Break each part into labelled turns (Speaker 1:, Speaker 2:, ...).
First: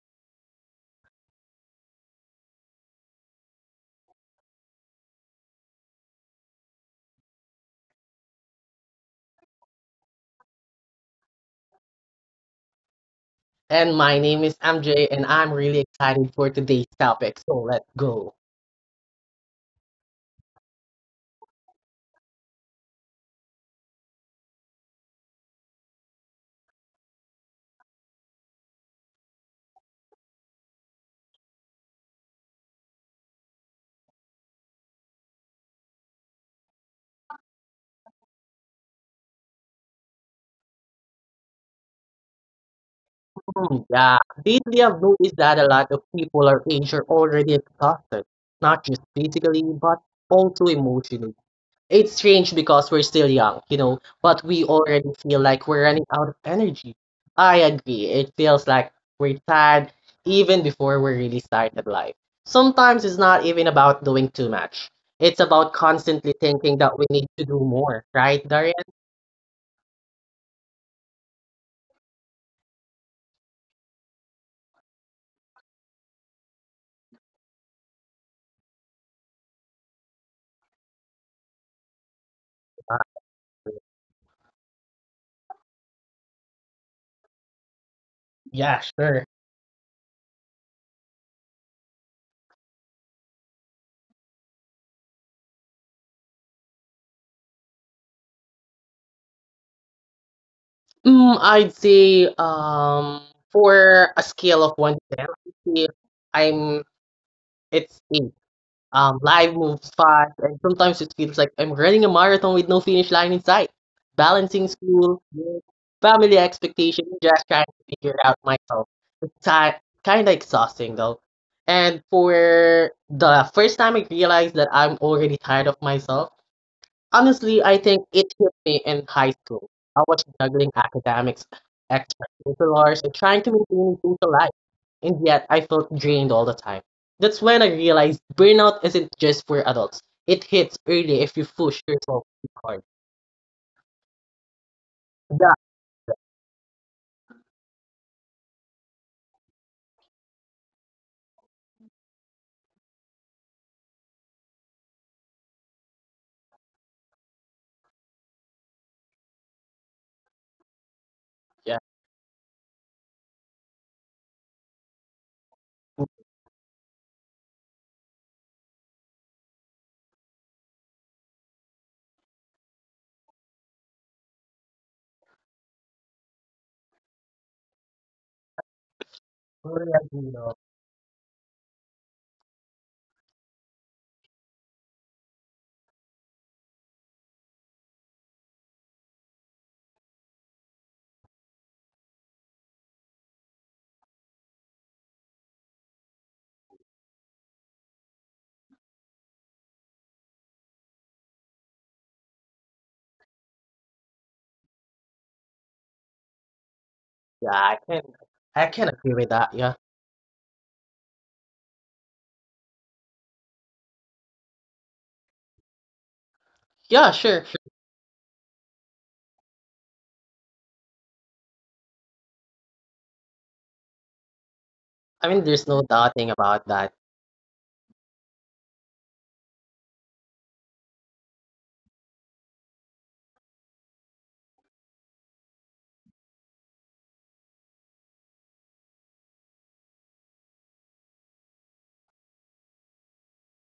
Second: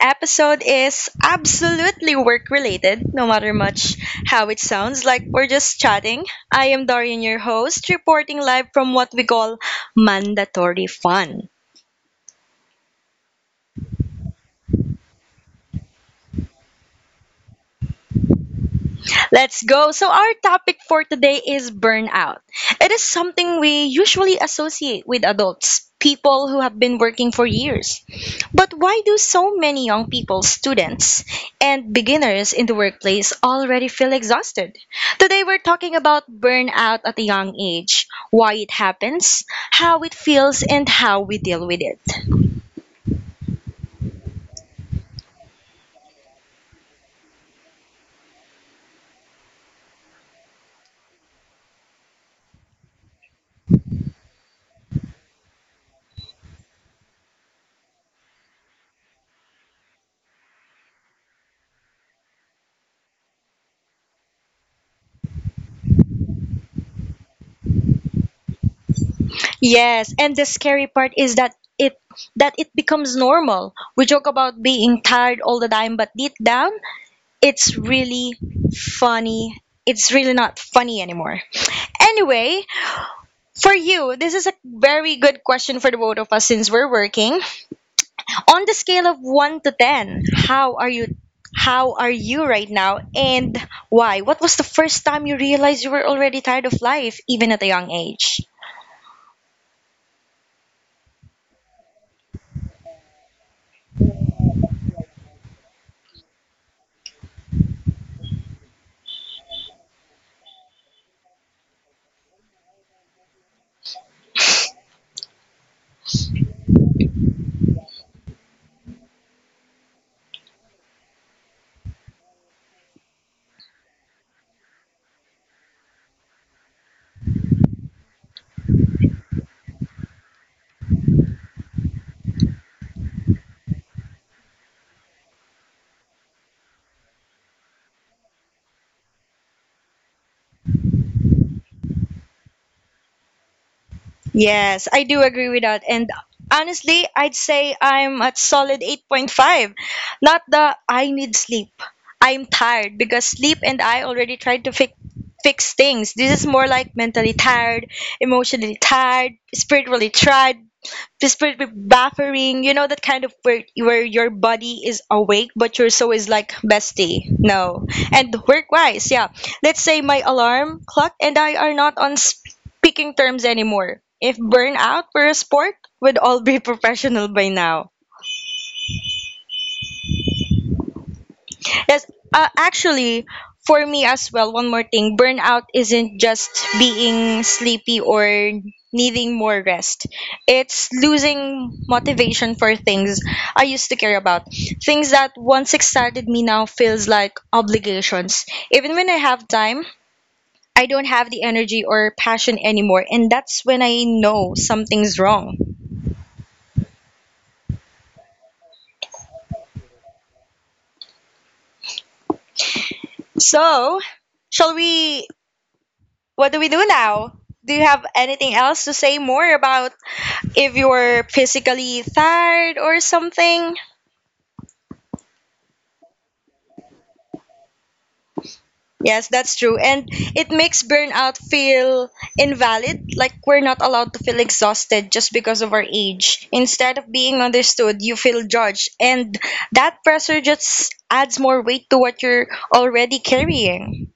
Speaker 1: episode is absolutely work related, no matter much how it sounds like we're just chatting. I am Dorian, your host, reporting live from what we call mandatory fun.
Speaker 2: And my name is MJ, and I'm really excited for today's topic. So let's go.
Speaker 1: Let's go. So, our topic for today is burnout. It is something we usually associate with adults, people who have been working for years. But why do so many young people, students, and beginners in the workplace already feel exhausted? Today, we're talking about burnout at a young age, why it happens, how it feels, and how we deal with it.
Speaker 2: Hmm, yeah, lately I've noticed that a lot of people our age are already exhausted, not just physically, but also emotionally. It's strange because we're still young, but we already feel like we're running out of energy. I agree. It feels like we're tired even before we really started life. Sometimes it's not even about doing too much. It's about constantly thinking that we need to do more, right, Darian?
Speaker 1: Yes, and the scary part is that it becomes normal. We joke about being tired all the time, but deep down, it's really funny. It's really not funny anymore. Anyway, for you, this is a very good question for the both of us since we're working. On the
Speaker 2: Yeah,
Speaker 1: scale of
Speaker 2: sure.
Speaker 1: 1 to 10, how are you right now and why? What was the first time you realized you were already tired of life even at a young age?
Speaker 2: Mm, I'd say for a scale of 1 to 10, I'd say I'm it's 8. Life moves fast, and sometimes it feels like I'm running a marathon with no finish line in sight. Balancing school, work, family expectations, just trying to figure it out myself. It's kind of exhausting though. And for the first time, I realized that I'm already tired of myself. Honestly, I think it hit me in high school. I was juggling academics, extracurriculars, and trying to maintain a social life, and yet I felt drained all the time. That's when I realized burnout isn't just for adults. It hits early if you push yourself too hard.
Speaker 1: Yes, I do agree with
Speaker 2: Yeah,
Speaker 1: that. And honestly, I'd say I'm at solid 8.5. Not the I need sleep. I'm tired because sleep and I already tried to fix things. This is more like mentally tired, emotionally tired, spiritually tired, despite
Speaker 2: yeah.
Speaker 1: buffering. You know that kind of where your body is awake but your soul is like bestie. No. And work wise, yeah. Let's say my alarm clock and I are not on speaking terms anymore. If burnout were a sport, we'd all be professional by now.
Speaker 2: Totally agree, though.
Speaker 1: Yes, actually, for me as well, one more thing, burnout isn't just being sleepy or needing more rest, it's losing motivation for things I used to care about. Things that once excited me now feels like obligations. Even when I have time, I don't have the energy or passion anymore, and that's when I know something's wrong.
Speaker 2: Yeah, I can agree with that. Yeah,
Speaker 1: So, shall we? What do we do now?
Speaker 2: yeah,
Speaker 1: Do you
Speaker 2: sure, sure.
Speaker 1: have anything else to say more about if you're physically tired or something?
Speaker 2: I mean, there's no doubting about that.
Speaker 1: Yes, that's true. And it makes burnout feel invalid, like we're not allowed to feel exhausted just because of our age. Instead of being understood, you feel judged. And that pressure just adds more weight to what you're already carrying.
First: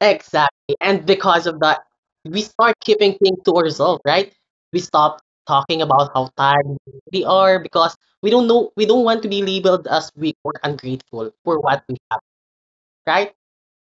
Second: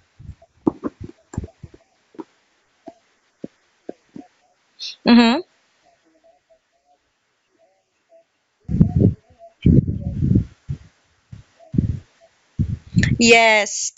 Speaker 2: Exactly. And because of that, we start keeping things to ourselves, right? We stop
Speaker 1: Hmm.
Speaker 2: talking about how tired we are because we don't know, we don't want to be labeled as weak or ungrateful for what we have, right?
Speaker 1: Yes,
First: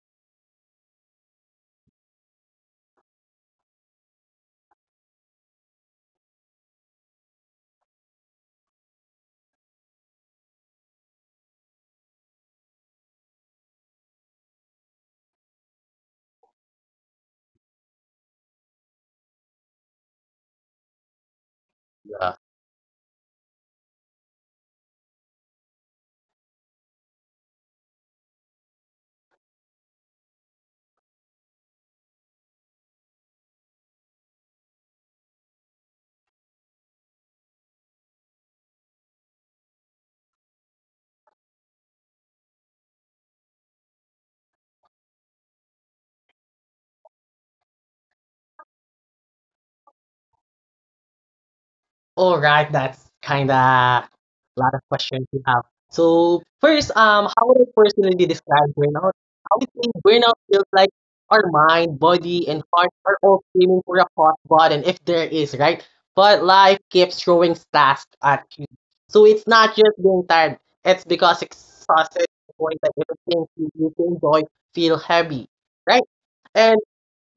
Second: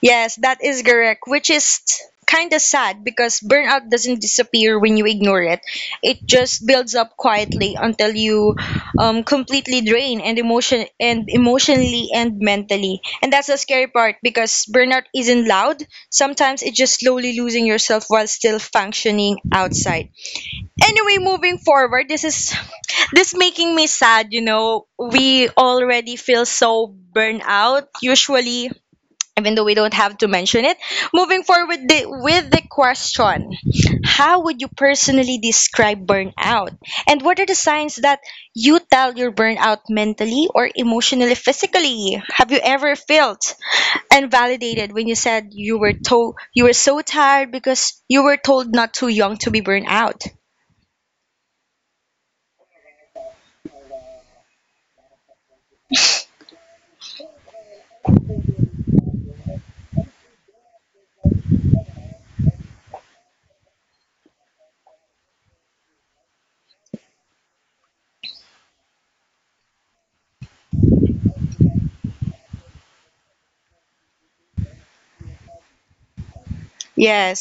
Speaker 1: yes, that is correct, which is kind of sad because burnout doesn't disappear when you ignore it. It just builds up quietly until you completely drain and emotionally and mentally. And that's the scary part because burnout isn't loud. Sometimes it's just slowly losing yourself while still functioning outside. Anyway, moving forward, this making me sad. We already feel so burnout, usually, even though we don't have to mention it. Moving forward with the question, how would you personally describe burnout? And what are the signs that you tell you're burnout mentally or emotionally, physically? Have you ever felt and validated when you said you were told you were so tired because you were told not too young to be burned out?
Speaker 2: All right, that's kind of a lot of questions you have. So first, how would I personally describe burnout? I would say burnout feels like our mind, body, and heart are all screaming for a hot button, if there is, right? But life keeps throwing tasks at you. So it's not just being tired, it's because exhausted point that everything you used to enjoy feel heavy, right? And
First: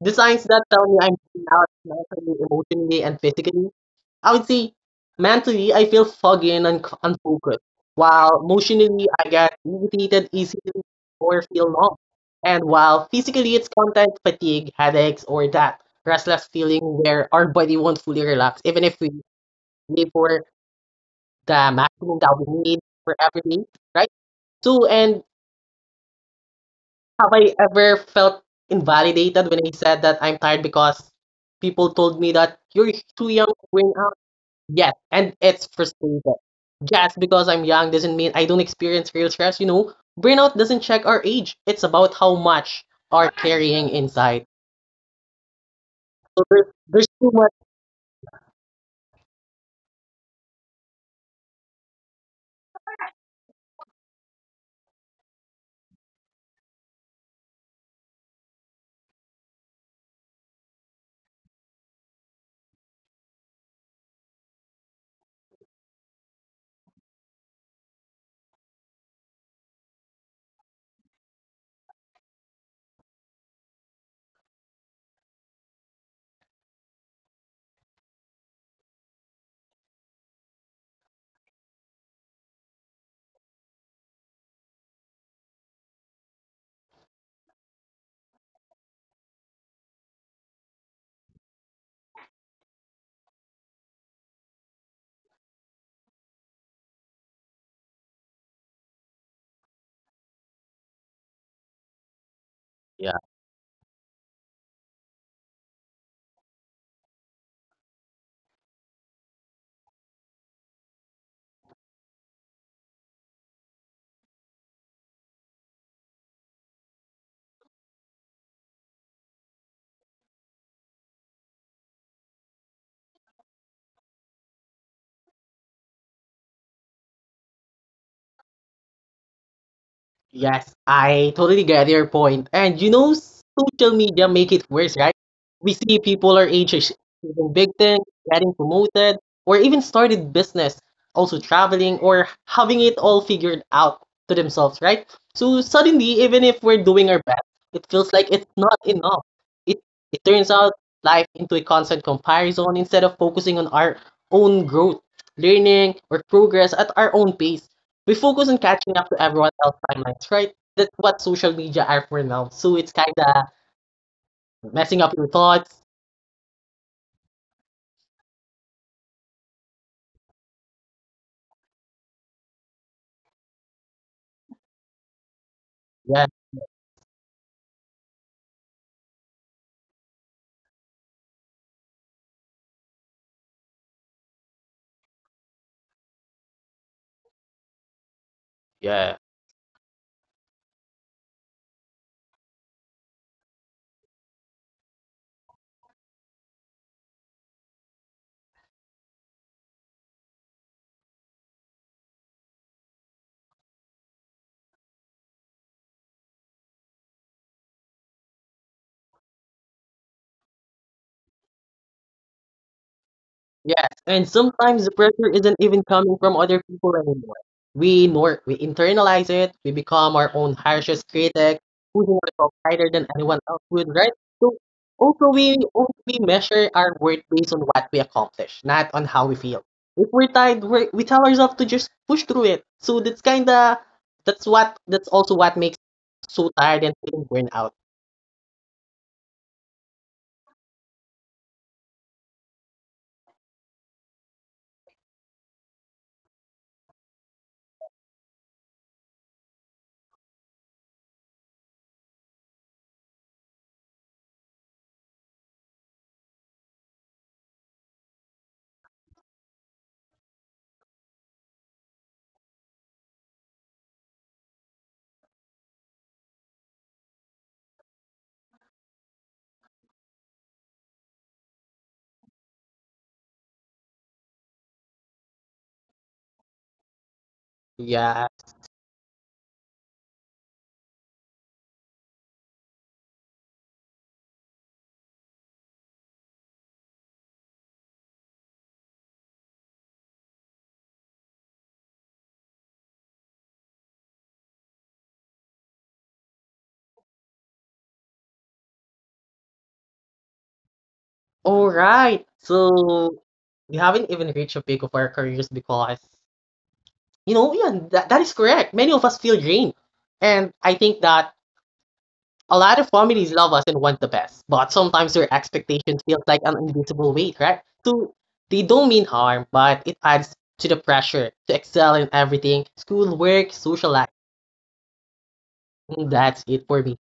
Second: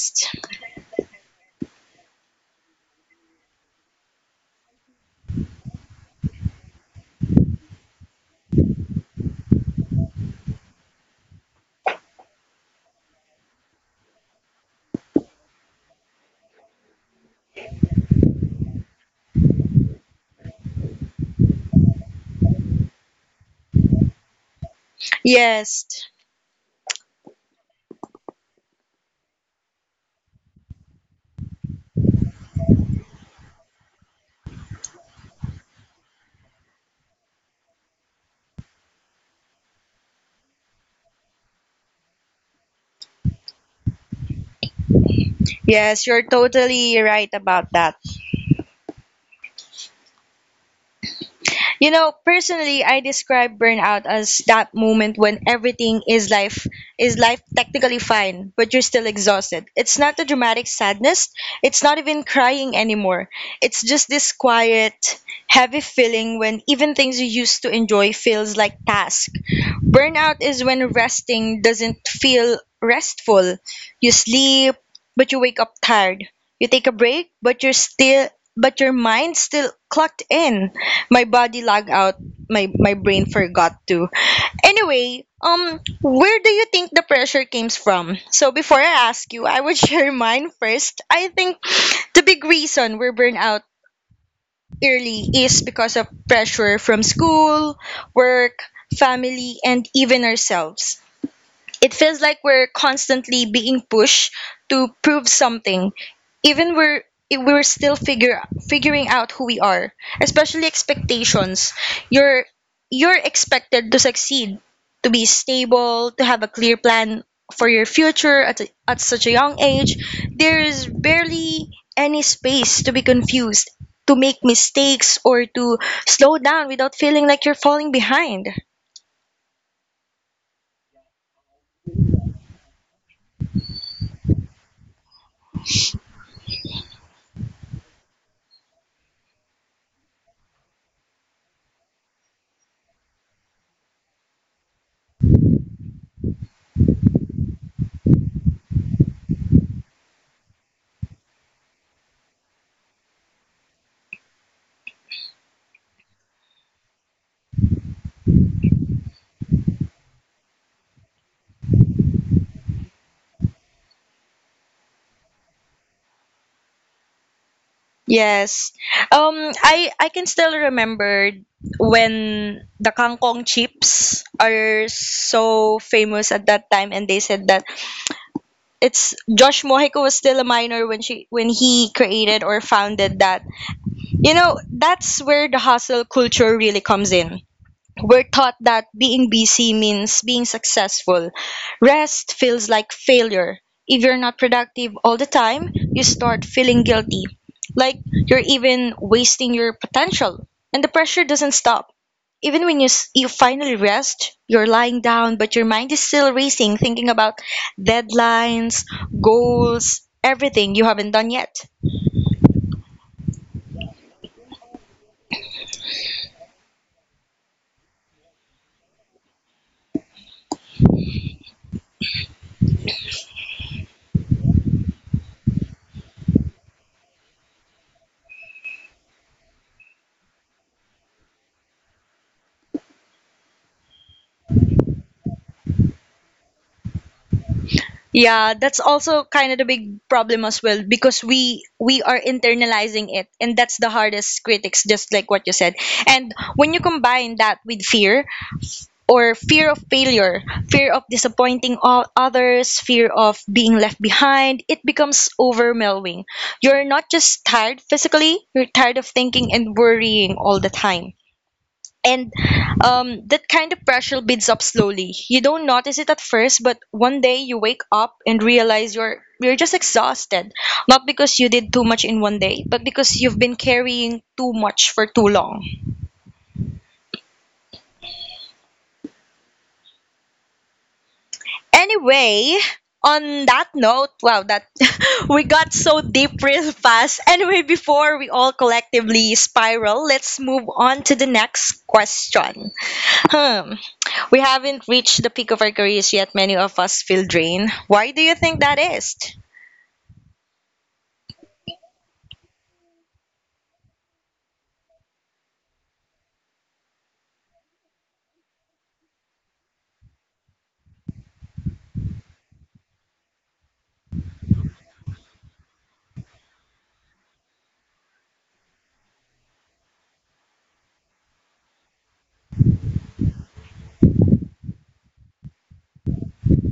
Speaker 2: the signs that tell me I'm burning out mentally, emotionally, and physically I would say mentally, I feel foggy and unc unfocused, while emotionally, I get irritated easily or feel numb. And while physically, it's content fatigue, headaches, or that restless feeling where our body won't fully relax, even if we live for the maximum that we need for everything, right? So, and
Speaker 1: Yes.
Speaker 2: have I ever felt invalidated when I said that I'm tired because people told me that you're too young to bring. Yes, and it's frustrating. Just because I'm young doesn't mean I don't experience real stress, you know? Burnout doesn't check our age. It's about how much are carrying inside.
Speaker 1: Yes,
Speaker 2: So
Speaker 1: you're
Speaker 2: there's
Speaker 1: totally
Speaker 2: too much.
Speaker 1: right about that. You know, personally, I describe burnout as that moment when everything is life technically fine, but you're still exhausted. It's not a dramatic sadness. It's not even crying anymore. It's just this quiet, heavy feeling when even things you used to enjoy feels like task. Burnout is when resting doesn't feel restful. You sleep, but you wake up tired. You take a break, but your mind's still clocked in. My body lag out. My brain forgot to. Anyway, where do you think the pressure came from? So before I ask you, I would share mine first. I think the big reason we're burned out early is because of pressure from school, work, family, and even ourselves. It feels like we're constantly being pushed to prove something, even we're if we're still figure figuring out who we are, especially expectations. You're you're expected to succeed, to be stable, to have a clear plan for your future at such a young age. There is barely any space to be confused, to make mistakes, or to slow down without feeling like you're falling behind.
Speaker 2: Yes, I totally get your point. And social media make it worse, right? We see people our age achieving big things, getting promoted, or even started business, also traveling or having it all figured out to themselves, right? So suddenly, even if we're doing our best, it feels like it's not enough. It it turns out life into a constant comparison instead of focusing on our own growth, learning, or progress at our own pace, we focus on catching up to everyone else's timelines, right? That's what social media are for now. So it's kind of messing up your thoughts.
Speaker 1: Yes. Um I can still remember when the kangkong chips are so famous
Speaker 2: Yeah,
Speaker 1: at that time, and they said that it's Josh Mojico was still a minor when he created or founded that. You know, that's where the hustle culture really comes in. We're taught that
Speaker 2: yeah.
Speaker 1: being busy means being successful. Rest feels like failure. If you're not productive all the time, you start feeling guilty, like you're even wasting your potential. And the pressure doesn't stop. Even when you finally rest, you're lying down, but your mind is still racing, thinking about deadlines, goals, everything you haven't done yet.
Speaker 2: Yes, and sometimes the pressure isn't even coming from other people anymore. We nor we internalize it, we become our own harshest critic, putting ourselves higher than anyone else would, right? So also we measure our worth based on what we accomplish, not on how we feel. If we're tired, we tell ourselves to just push through it. So that's also what makes us so tired and feeling burned out.
Speaker 1: Yeah, that's also kind of the big problem as well because we are internalizing it, and that's the hardest critics, just like what you said. And when you combine that with fear of failure, fear of disappointing all others, fear of being left behind, it becomes overwhelming. You're not just tired physically, you're tired of thinking and worrying all the time, and that kind of pressure builds up slowly. You don't notice it at first, but one day you wake up and realize you're just exhausted, not because you did too much in one day, but because you've been carrying too much for too long.
Speaker 2: Yeah.
Speaker 1: Anyway, on that note, wow, that we got so deep real fast. Anyway, before we all collectively spiral, let's move on to the next question. Hmm. We haven't reached the peak of our careers yet. Many of us feel drained. Why do you think that is?
Speaker 2: All right. So we haven't even reached a peak of our careers because yeah, that is correct. Many of us feel drained. And I think that a lot of families love us and want the best, but sometimes their expectations feels like an invisible weight, right? So they don't mean harm, but it adds to the pressure to excel in everything, school, work, social life. And that's it for me.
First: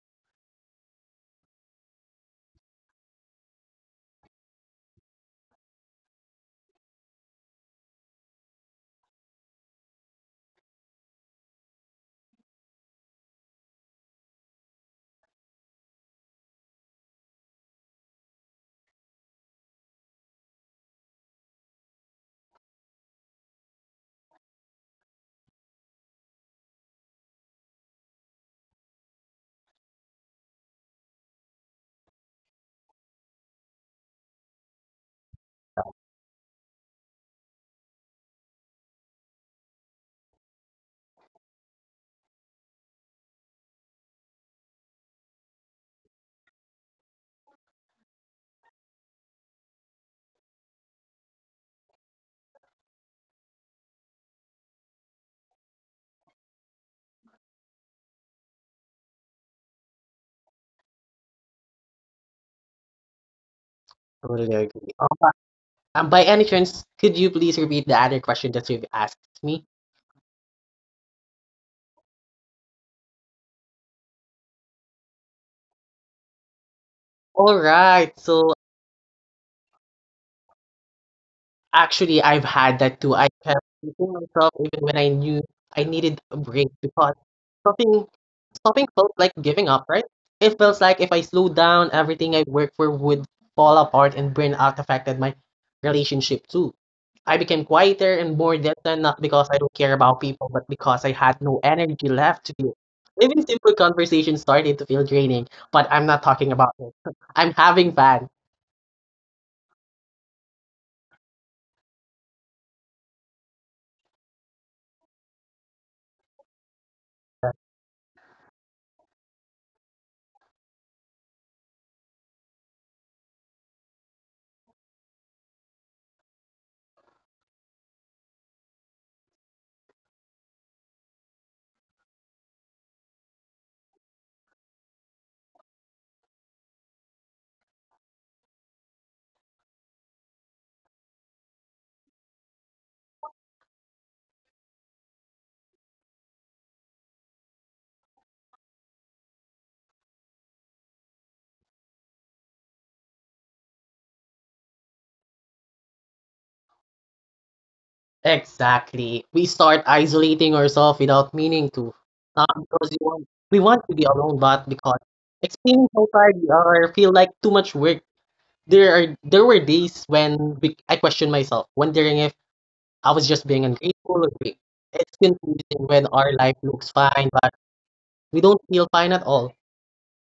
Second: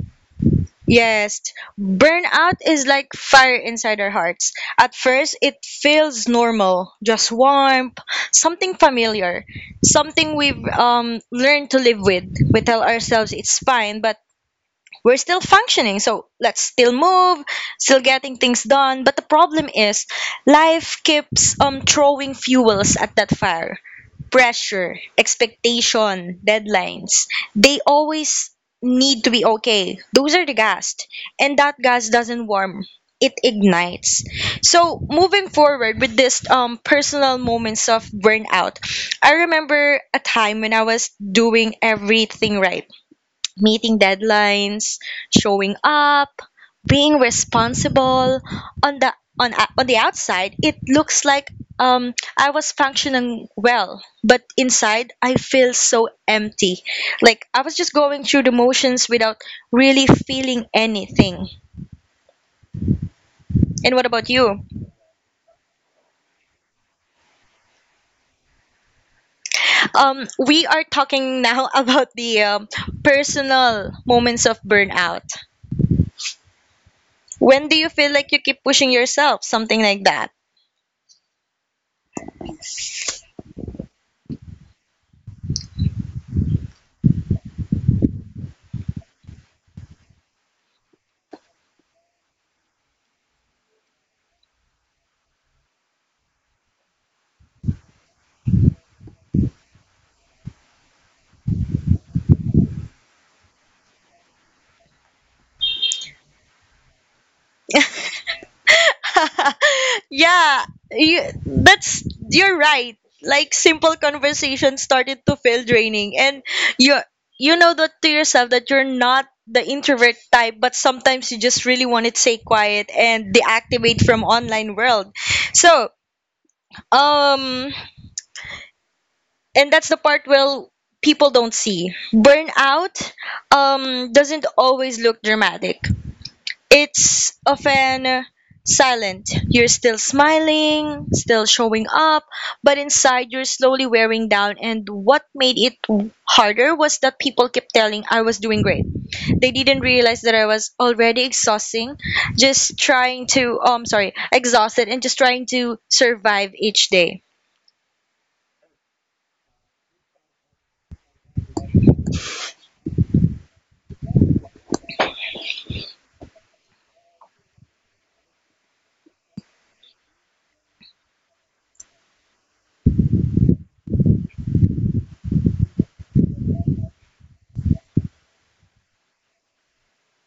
Speaker 1: Yes, burnout is like fire inside our hearts. At first, it feels normal, just warm, something familiar, something we've learned to live with. We tell ourselves it's fine, but we're still functioning. So let's still move, still getting things done. But the problem is life keeps throwing fuels at that fire. Pressure, expectation, deadlines. They always need to be okay. Those are the gas. And that gas doesn't warm. It ignites. So moving forward with this personal moments of burnout, I remember a time when I was doing everything right, meeting deadlines, showing up, being responsible. On the on the outside, it looks like I was functioning well, but inside I feel so empty, like I was just going through the motions without really feeling anything. And what about
Speaker 2: Totally
Speaker 1: you?
Speaker 2: agree. By any chance, could you please repeat the other question that you've asked me?
Speaker 1: We are talking now about the personal moments of burnout.
Speaker 2: All
Speaker 1: When do you
Speaker 2: right.
Speaker 1: feel like you
Speaker 2: So,
Speaker 1: keep pushing yourself? Something like that.
Speaker 2: actually, I've had that too. I kept pushing myself even when I knew I needed a break because stopping stopping felt like giving up, right? It feels like if I slowed down, everything I worked for would fall apart and burnout affected my relationship too. I became quieter and more distant not because I don't care about people, but because I had no energy left to do. Even simple conversations started to feel draining, but I'm not talking about it. I'm having fun.
Speaker 1: Yeah, you, that's you're right. Like simple conversation started to feel draining, and you you know that to yourself that you're not the introvert type, but sometimes you just really want to stay quiet and deactivate from online world. So, um, and that's the part, well, people don't see burnout doesn't always look dramatic, it's often silent. You're still smiling, still showing up, but inside you're slowly wearing down. And what made it harder was that people kept telling I was doing great. They didn't realize that I was already exhausting, just trying to, sorry, exhausted and just trying to survive each day.
Speaker 2: Exactly. We start isolating ourselves without meaning to. Not because we want to be alone, but because explaining how tired we are feel like too much work. There were days when I questioned myself, wondering if I was just being ungrateful or being. It's confusing when our life looks fine, but we don't feel fine at all.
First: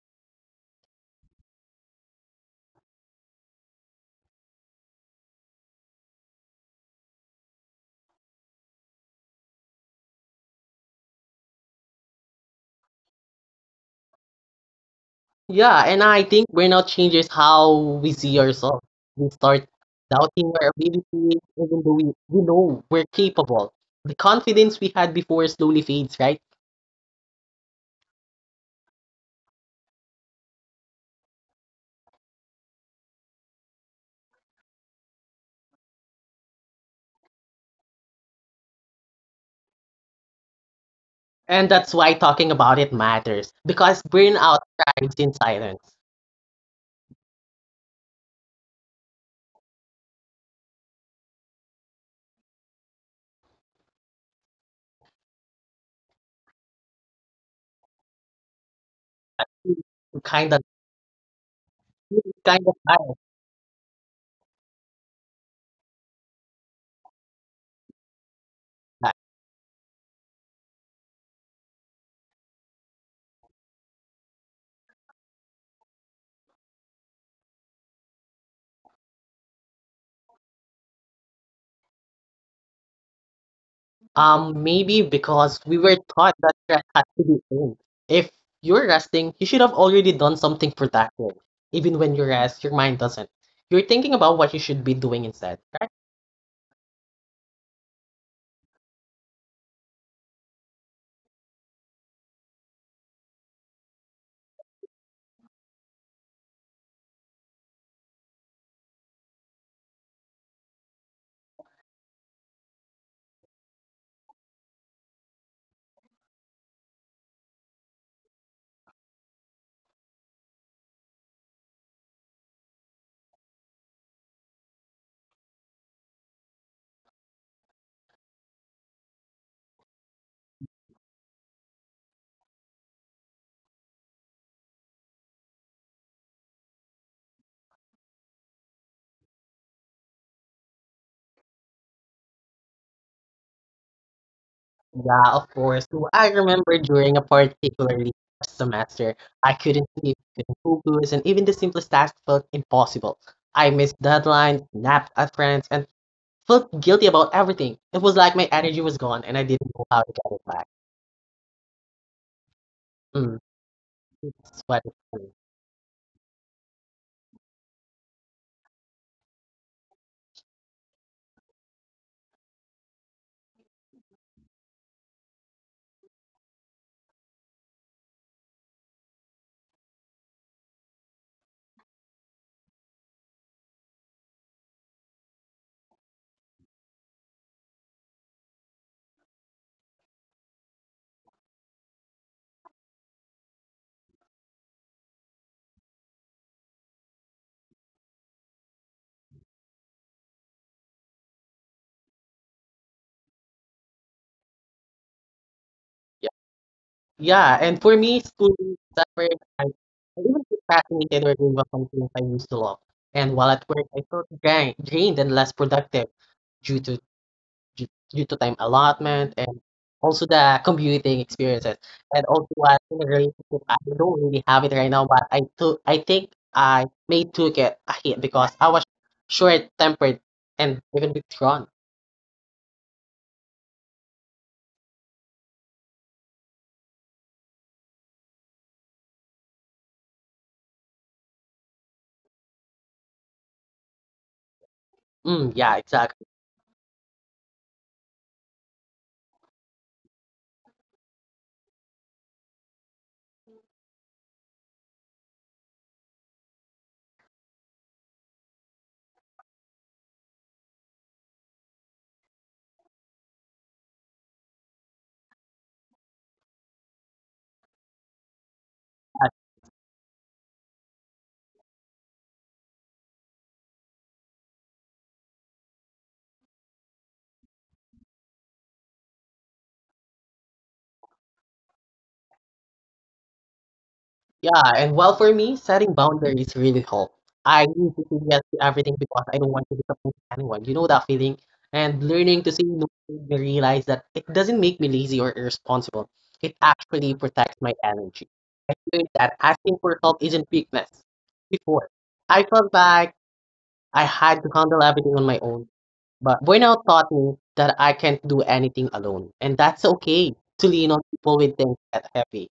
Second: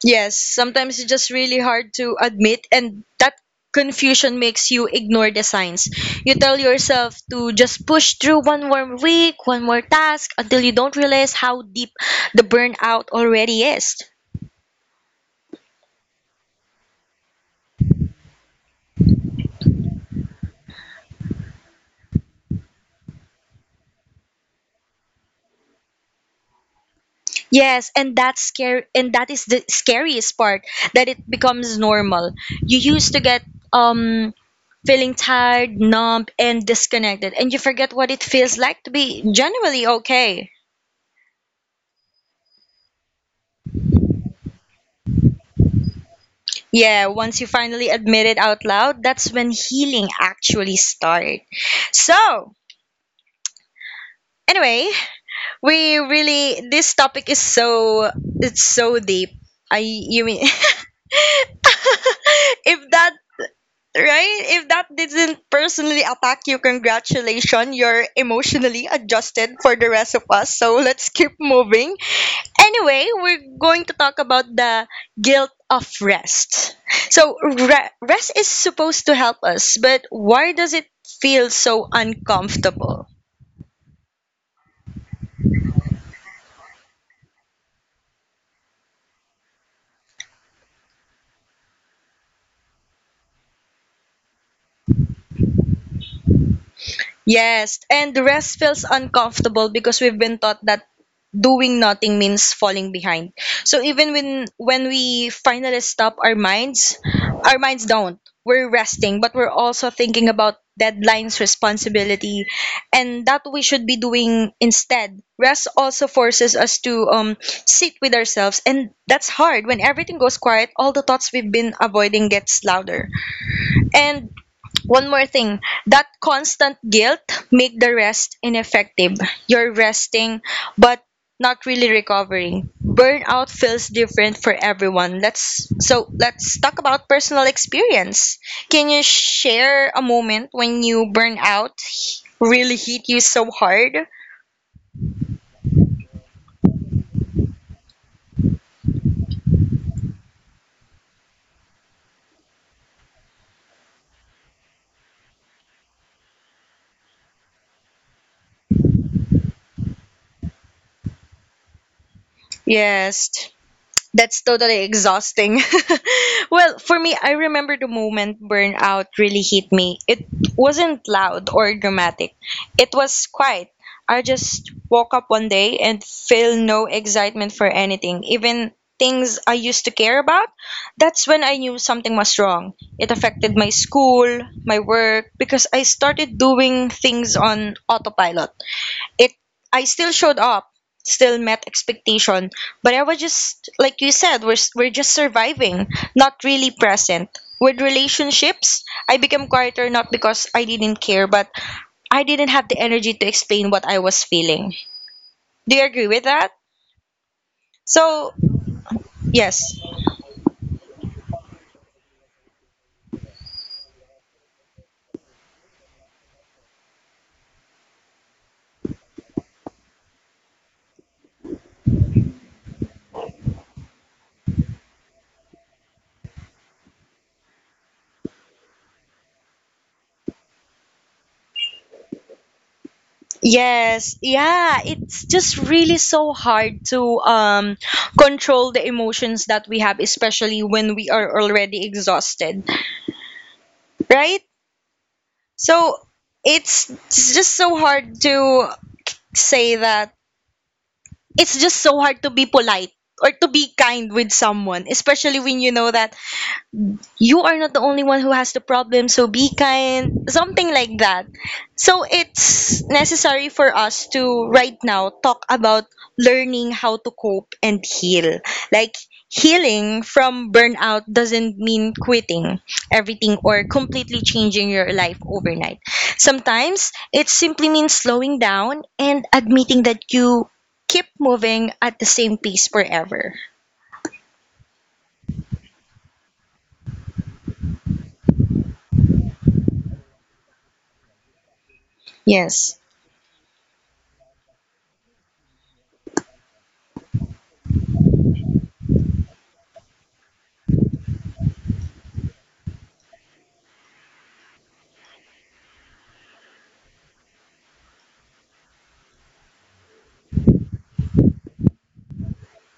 Speaker 1: Yes, sometimes it's just really hard to admit, and that confusion makes you ignore the signs. You tell yourself to just push through one more week, one more task, until you don't realize how deep the burnout already is.
Speaker 2: Yeah, and I think burnout changes how we see ourselves. We start doubting our abilities, even though we know we're capable. The confidence we had before slowly fades, right?
Speaker 1: Yes, and that's scary, and that is the scariest part that it becomes normal. You used to get um feeling tired, numb, and disconnected, and you forget what it feels like to be genuinely okay.
Speaker 2: And that's why talking about it matters because burnout thrives in silence.
Speaker 1: Yeah, once you finally admit it out loud, that's when healing actually starts. So, anyway, we really this topic is so deep. I You mean.
Speaker 2: Kind of, kind of
Speaker 1: if that
Speaker 2: like
Speaker 1: right if that didn't personally attack you, congratulations, you're emotionally
Speaker 2: that.
Speaker 1: adjusted for the rest of us, so let's keep moving. Anyway, we're going to talk about the guilt of rest. So, rest is supposed to help us, but why does it feel so uncomfortable?
Speaker 2: Maybe because we were taught that rest had to be earned. If you're resting, you should have already done something productive. Even when you rest, your mind doesn't. You're thinking about what you should be doing instead.
Speaker 1: Yes, and the rest feels uncomfortable because we've been taught that doing nothing means falling behind. So even when we finally stop our minds don't. We're resting, but we're also thinking about deadlines, responsibility, and that we should be doing instead. Rest also forces us to sit with ourselves, and that's hard. When everything goes quiet, all the thoughts we've been avoiding gets louder. And one more thing, that constant guilt make the rest ineffective. You're resting but not really recovering. Burnout feels different for everyone. Let's talk about personal experience. Can you share a moment when you burn out really hit you so hard?
Speaker 2: Yeah, of course. So I remember during a particularly tough semester, I couldn't sleep, couldn't focus, and even the simplest task felt impossible. I missed deadlines, napped at friends, and felt guilty about everything. It was like my energy was gone, and I didn't know how to get it back.
Speaker 1: Yes.
Speaker 2: Mm,
Speaker 1: That's
Speaker 2: that's
Speaker 1: totally
Speaker 2: what it is.
Speaker 1: exhausting. Well, for me, I remember the moment burnout really hit me. It wasn't loud or dramatic, it was quiet. I just woke up one day and feel no excitement for anything, even things I used to care about. That's when I knew something was wrong. It affected my school, my work, because I started doing things on autopilot it I still showed up, still met expectation, but I was just like you said, we're just surviving, not really present. With relationships, I became quieter not because I didn't care, but I didn't have the energy to explain what I was feeling. Do you agree with that?
Speaker 2: Yeah, and for
Speaker 1: So,
Speaker 2: me, school really suffered.
Speaker 1: yes.
Speaker 2: I even procrastinated or gave up on things I used to love. And while at work, I felt drained and less productive due to due due to time allotment and also the commuting experiences. And also what in a relationship, I don't really have it right now, but I think I may took it a hit because I was short tempered and even withdrawn.
Speaker 1: Yes, yeah, it's just really so hard to control the emotions that we have, especially when we are already exhausted, right?
Speaker 2: Mm,
Speaker 1: So
Speaker 2: yeah, exactly.
Speaker 1: it's just so hard to say that it's just so hard to be polite or to be kind with someone, especially when you know that you are not the only one who has the problem, so be kind, something like that. So it's necessary for us to right now talk about learning how to cope and heal. Like healing from burnout doesn't mean quitting everything or completely changing your life overnight. Sometimes it simply means slowing down and admitting that you keep moving at the same pace forever.
Speaker 2: Yeah, and well, for me, setting boundaries really help. I used to say yes to everything because I don't want to disappoint anyone. You know that feeling? And learning to
Speaker 1: Yes.
Speaker 2: say no made me realize that it doesn't make me lazy or irresponsible. It actually protects my energy. I learned that asking for help isn't weakness. Before, I felt like I had to handle everything on my own. But burnout taught me that I can't do anything alone, and that's okay to lean on people with things that heavy.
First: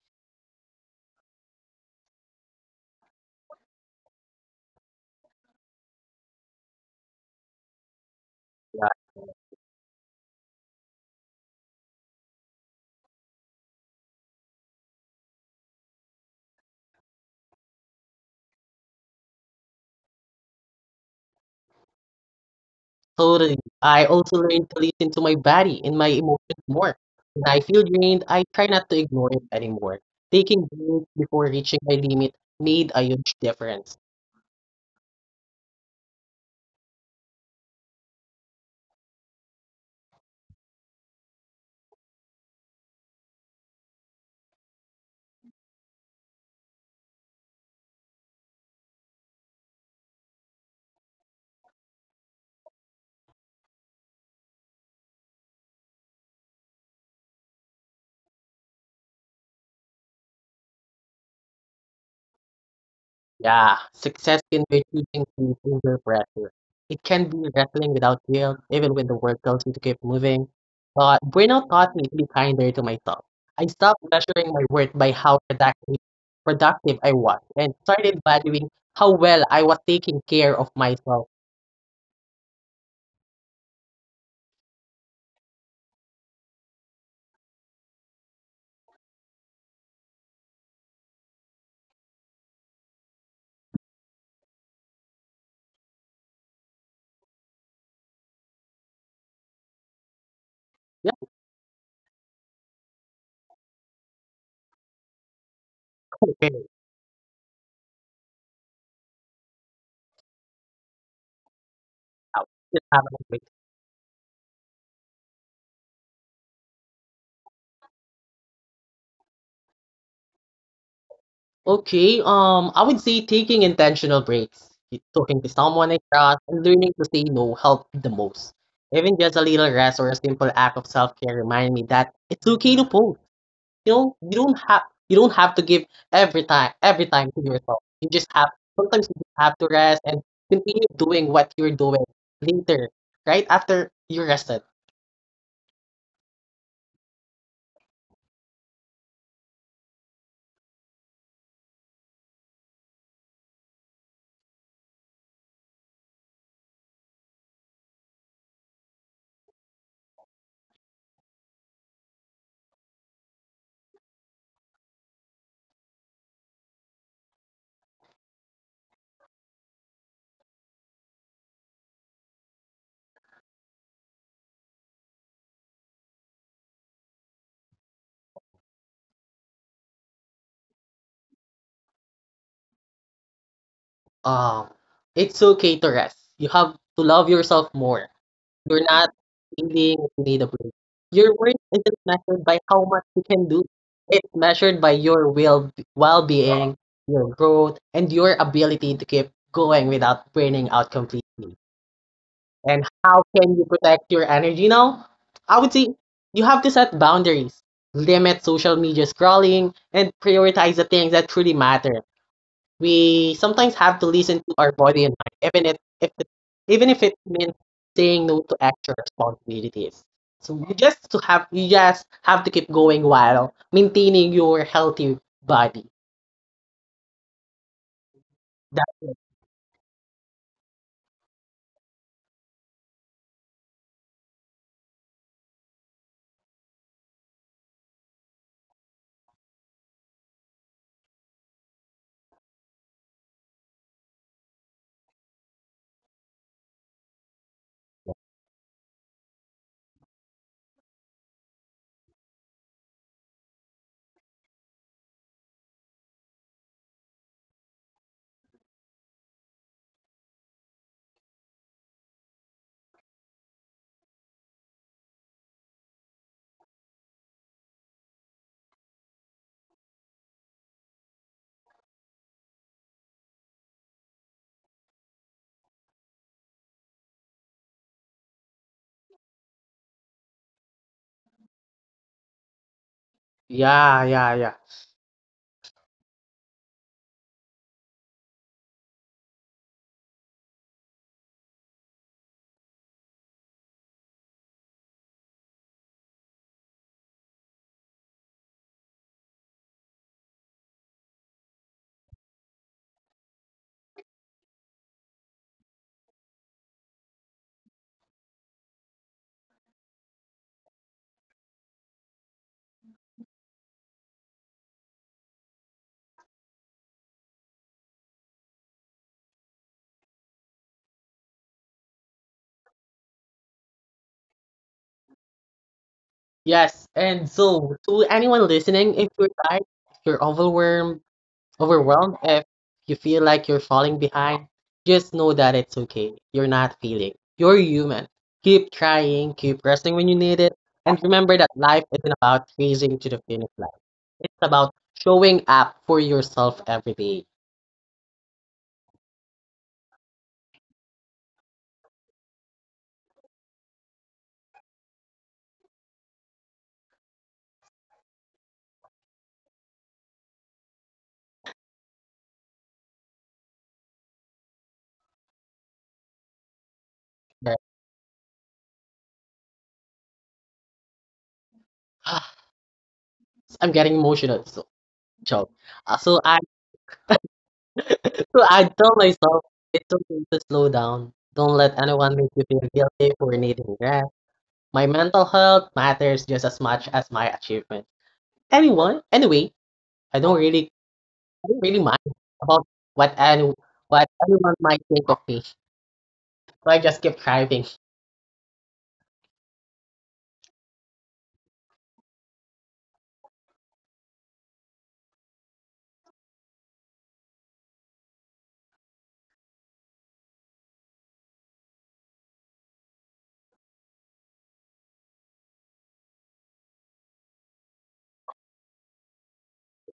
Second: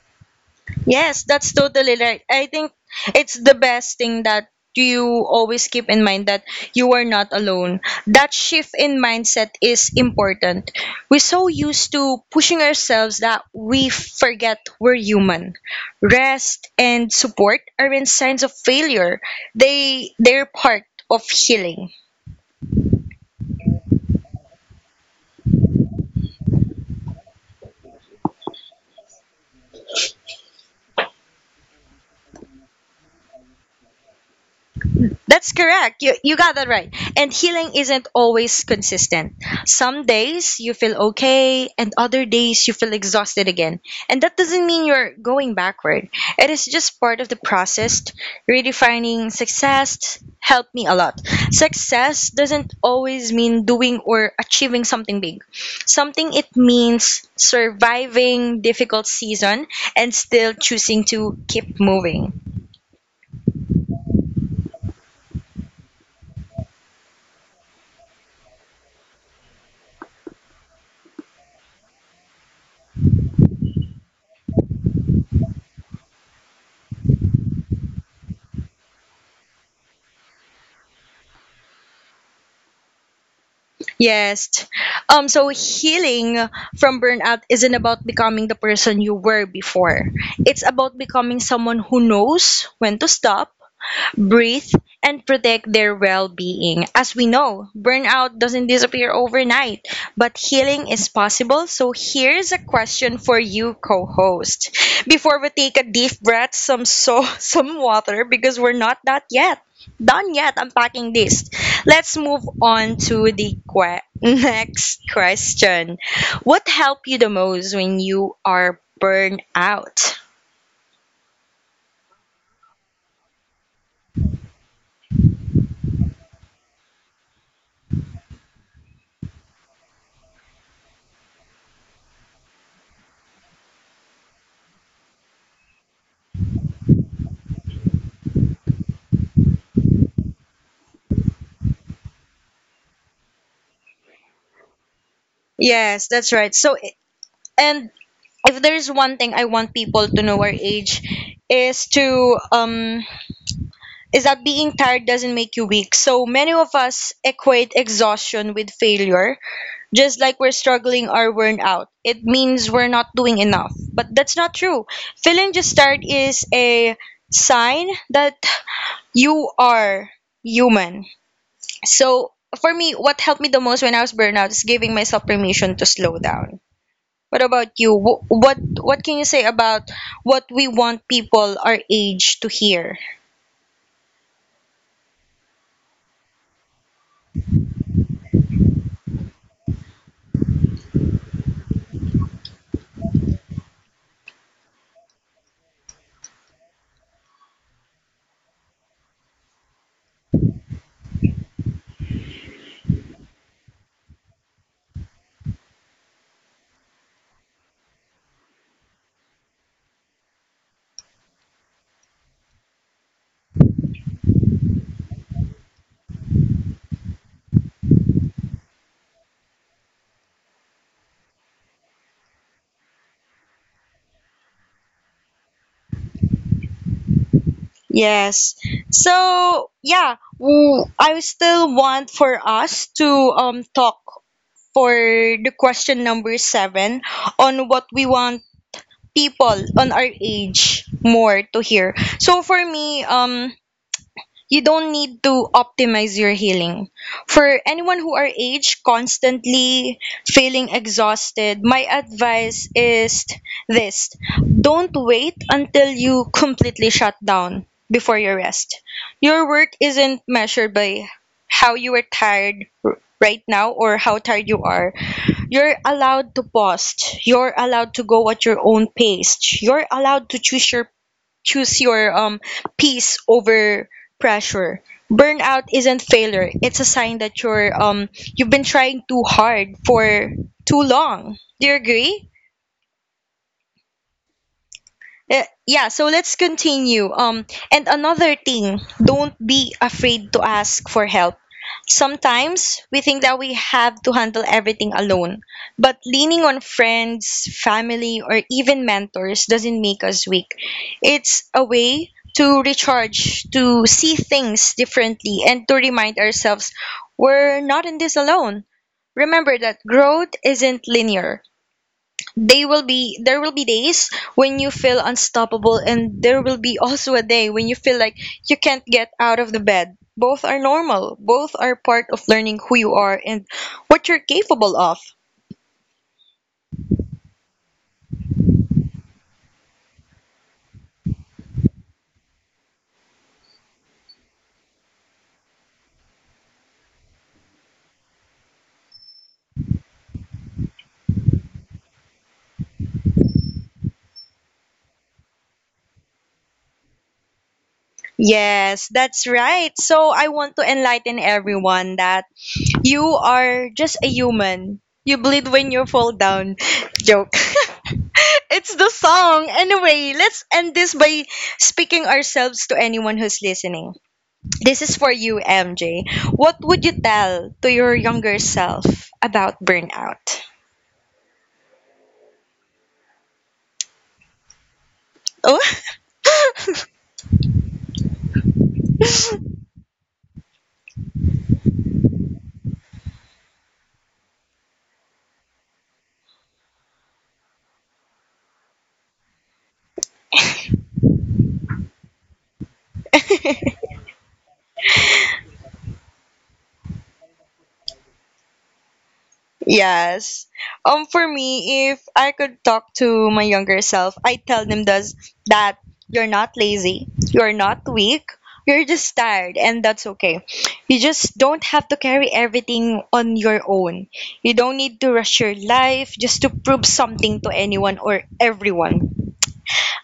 Speaker 1: Yes, that's totally right. I think it's the best thing that you always keep in mind that you are not alone. That shift
Speaker 2: Yeah.
Speaker 1: in mindset is important. We're so used to pushing ourselves that we forget we're human. Rest and support aren't signs of failure. They're part of healing.
Speaker 2: Totally. I also learned to listen to my body and my emotions more. When I feel drained, I try not to ignore it anymore. Taking breaks before reaching my limit made a huge difference.
Speaker 1: That's correct. You got that right. And healing isn't always consistent. Some days you feel okay, and other days you feel exhausted again. And that doesn't mean you're going backward, it is just part of the process. Redefining success helped me a lot. Success doesn't always mean doing or achieving something big, something it means surviving difficult season and still choosing to keep moving.
Speaker 2: Yeah, success can be choosing to under pressure. It can be wrestling without guilt, even when the work tells you to keep moving. But burnout taught me to be kinder to myself. I stopped measuring my worth by how productive I was and started valuing how well I was taking care of myself.
Speaker 1: Yes. So healing from burnout isn't about becoming the person you were before. It's about becoming someone who knows when to stop breathe, and protect their well being. As we know, burnout doesn't disappear overnight, but healing is
Speaker 2: Just
Speaker 1: possible. So here's a question for you, co host. Before we take a deep breath,
Speaker 2: comparing
Speaker 1: some some water because we're not that yet. Done yet unpacking this. Let's
Speaker 2: how-
Speaker 1: move
Speaker 2: just
Speaker 1: on
Speaker 2: having
Speaker 1: to
Speaker 2: a.
Speaker 1: the next question. What helped you the most when you are burned out?
Speaker 2: Okay, I would say taking intentional breaks, talking to someone I trust, and learning to say no help the most. Even just a little rest or a simple act of self-care remind me that it's okay to pause. You don't have to give every time to yourself. You just have sometimes you just have to rest and continue doing what you're doing later, right after you rested.
Speaker 1: Yes, that's right. So, and if there's one thing I want people to know our age is to um is that being tired doesn't make you weak. So many of us equate exhaustion with failure, just like we're struggling or worn out. It means we're not doing enough. But that's not true. Feeling just tired is a sign that you are human. So for me, what helped me the most when I was burnout is giving myself permission to slow down. What about you? What can you say about what we want people our age to hear?
Speaker 2: Um, it's okay to rest. You have to love yourself more. You're not being made-up. Your worth isn't measured by how much you can do. It's measured by your will, well-being, your growth, and your ability to keep going without burning out completely. And how can you protect your energy now? I would say you have to set boundaries, limit social media scrolling, and prioritize the things that truly matter. We sometimes have to listen to our body and mind, even if it, even if it means saying no to extra responsibilities. So you just have to keep going while maintaining your healthy body.
Speaker 1: Yes.
Speaker 2: That's it.
Speaker 1: So yeah, I still want for us to talk for the question number seven on what we want people on our age more to hear. So for me, you don't need to optimize your healing. For anyone who are aged, constantly feeling exhausted, my advice is this. Don't wait until you completely shut down before your rest. Your work isn't measured by how you are tired right now or how tired you are. You're allowed to pause. You're allowed to go at your own pace. You're allowed to choose your peace over pressure. Burnout isn't failure. It's a sign that you've been trying too hard for too long. Do you agree?
Speaker 2: Yeah, yeah, yeah.
Speaker 1: Yeah, so let's continue. And another thing, don't be afraid to ask for help. Sometimes we think that we have to handle everything alone, but leaning on friends, family, or even mentors doesn't make us weak. It's a way to recharge, to see things differently, and to remind ourselves we're not in this alone. Remember that growth isn't linear they will be there will be days when you feel unstoppable and there will be also a day when you feel like you can't get out of the bed both are normal both are part of learning who you are and what you're capable of
Speaker 2: Yes. And so to anyone listening, if you're tired, if you're overwhelmed, if you feel like you're falling behind, just know that it's okay. You're not failing. You're human. Keep trying, keep resting when you need it, and remember that life isn't about chasing to the finish line. It's about showing up for yourself every day.
Speaker 1: yes that's right so I want to enlighten everyone that you are just a human you bleed when you fall down joke it's the song anyway let's end this by speaking ourselves to anyone who's listening. This is for you, MJ. What would you
Speaker 2: Right?
Speaker 1: tell to your younger self about burnout?
Speaker 2: I'm getting emotional. So, so,
Speaker 1: Oh.
Speaker 2: so I So I tell myself it's okay to slow down. Don't let anyone make you feel guilty for needing rest. My mental health matters just as much as my achievement. Anyone anyway, I don't really I don't really mind about what any what anyone might think of me. So I just keep thriving.
Speaker 1: Yes. For me, if I could talk to my younger self, I tell them does that you're not lazy, you're not weak, you're just tired and that's okay. You just don't have to carry everything on your own. You don't need to rush your life just to prove something to anyone or everyone.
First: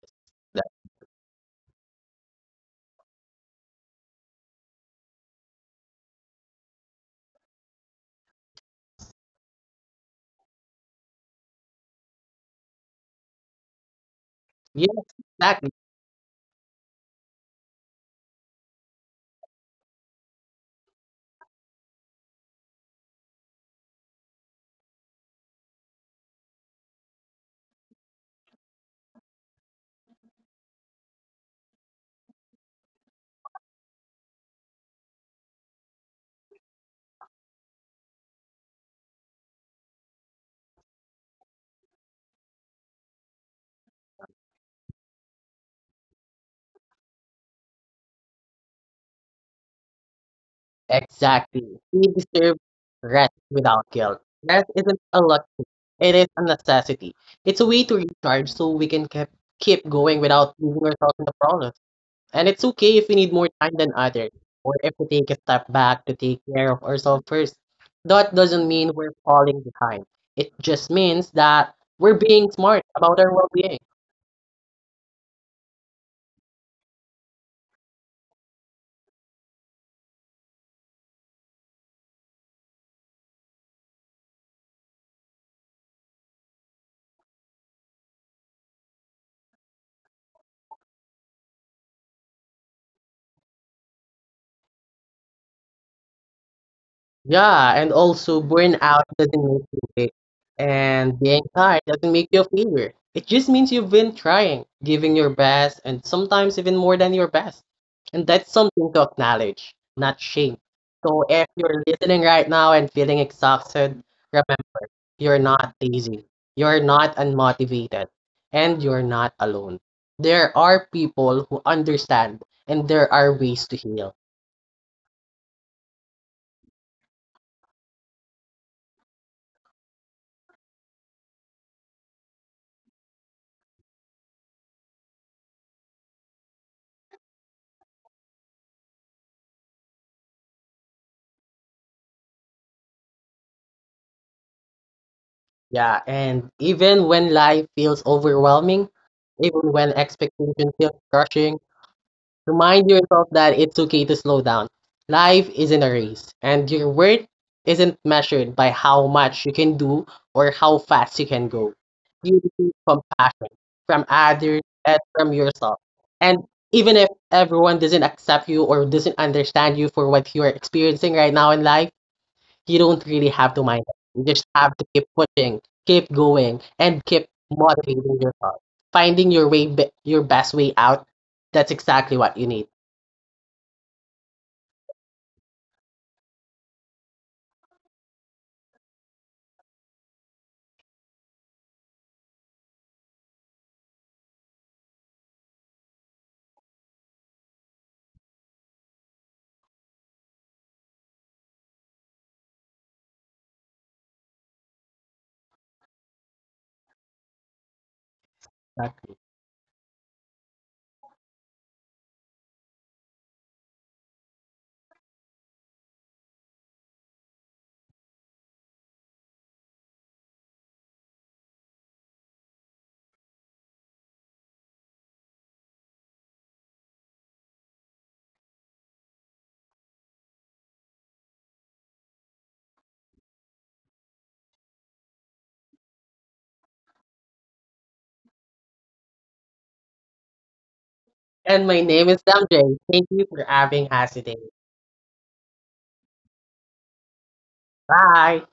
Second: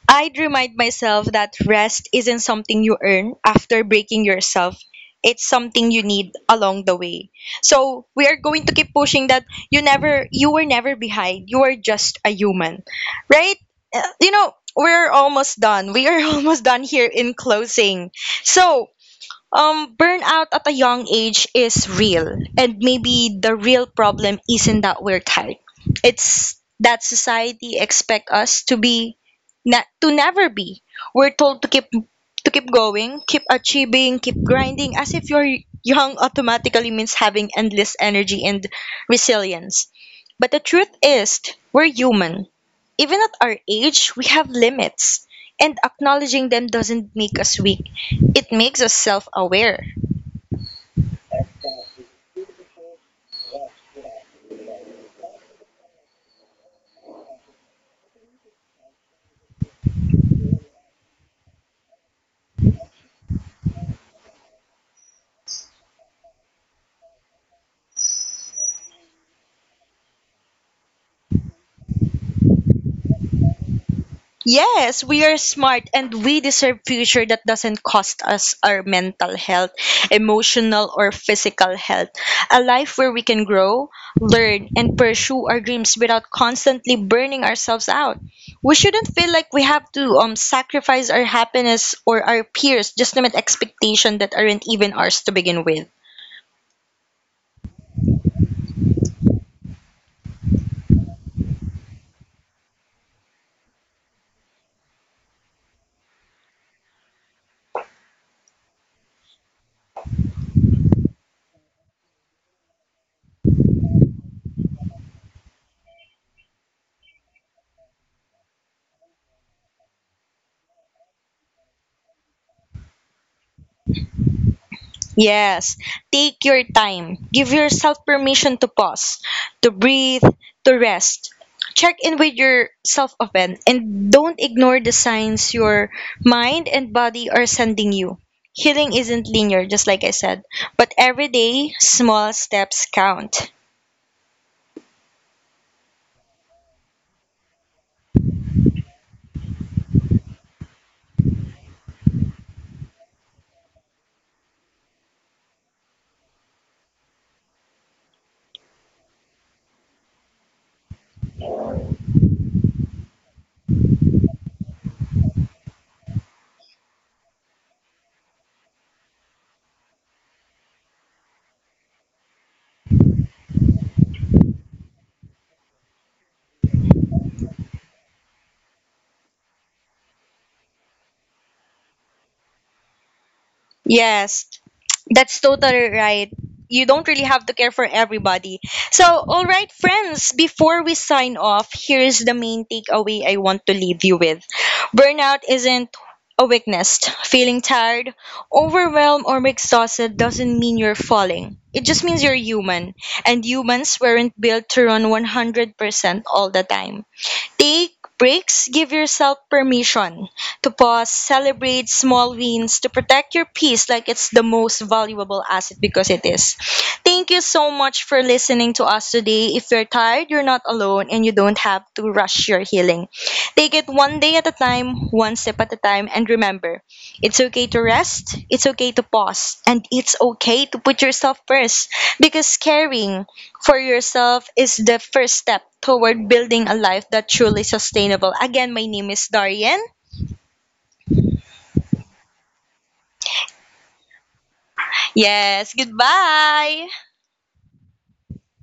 Speaker 1: I'd
Speaker 2: That-
Speaker 1: remind myself that rest isn't something you earn after breaking yourself. It's something you need along the way. So we are going to keep pushing that you were never behind. You are just a human. Right? You know,
Speaker 2: Yes,
Speaker 1: we're almost
Speaker 2: exactly.
Speaker 1: done. We are almost done here in closing. So burnout at a young age is real, and maybe the real problem isn't that we're tired. It's that society expect us to be, to never be. We're told to keep going, keep achieving, keep grinding, as if you're young automatically means having endless energy and resilience. But the truth is, we're human. Even at our age, we have limits, and acknowledging them doesn't make us weak. It makes us self-aware.
Speaker 2: Exactly. We deserve rest without guilt. Rest isn't a luxury. It is a necessity. It's a way to recharge so we can keep going without losing ourselves in the process. And it's okay if we need more time than others, or if we take a step back to take care of ourselves first. That doesn't mean we're falling behind. It just means that we're being smart about our well being.
Speaker 1: Yes, we are smart and we deserve future that doesn't cost us our mental health, emotional or physical health. A life where we can grow, learn and pursue our dreams without constantly burning ourselves out. We shouldn't feel like we have to sacrifice our happiness or our peers just to meet expectations that aren't even ours to begin with.
Speaker 2: Yeah, and also burnout doesn't make you weak, and being tired doesn't make you a failure. It just means you've been trying, giving your best, and sometimes even more than your best. And that's something to acknowledge, not shame. So if you're listening right now and feeling exhausted, remember. You're not lazy. You're not unmotivated. And you're not alone. There are people who understand, and there are ways to heal.
Speaker 1: Yes, take your time. Give yourself permission to pause, to breathe, to rest. Check in with yourself often and don't ignore the signs your mind and body are sending you. Healing isn't linear, just like I said, but every day, small steps count.
Speaker 2: Yeah, and even when life feels overwhelming, even when expectations feel crushing, remind yourself that it's okay to slow down. Life isn't a race, and your worth isn't measured by how much you can do or how fast you can go. You receive compassion from others and from yourself. And even if everyone doesn't accept you or doesn't understand you for what you are experiencing right now in life, you don't really have to mind it. You just have to keep pushing, keep going, and keep motivating yourself. Finding your way, your best way out. That's exactly what you need.
Speaker 1: Yes, that's totally right. You don't really have to care for everybody. So, all right, friends, before we sign off, here's the main takeaway I want to leave you with burnout isn't a weakness. Feeling tired, overwhelmed, or exhausted doesn't mean you're falling. It just means you're human, and humans weren't built to run 100% all the time. Take breaks, give yourself permission to pause, celebrate small wins, to protect your peace like it's the most valuable asset because it is. Thank you so much for listening to us today. If you're tired, you're not alone and you don't have to rush your healing. Take it one day at a time, one step at a time, and remember it's okay to rest, it's okay to pause, and it's okay to put yourself first because caring for yourself is the first step toward building a life that's truly sustainable. Again, my name is Darian.
Speaker 2: And my name is Damjay. Thank you for having us today.
Speaker 1: Yes, goodbye.
Speaker 2: Bye.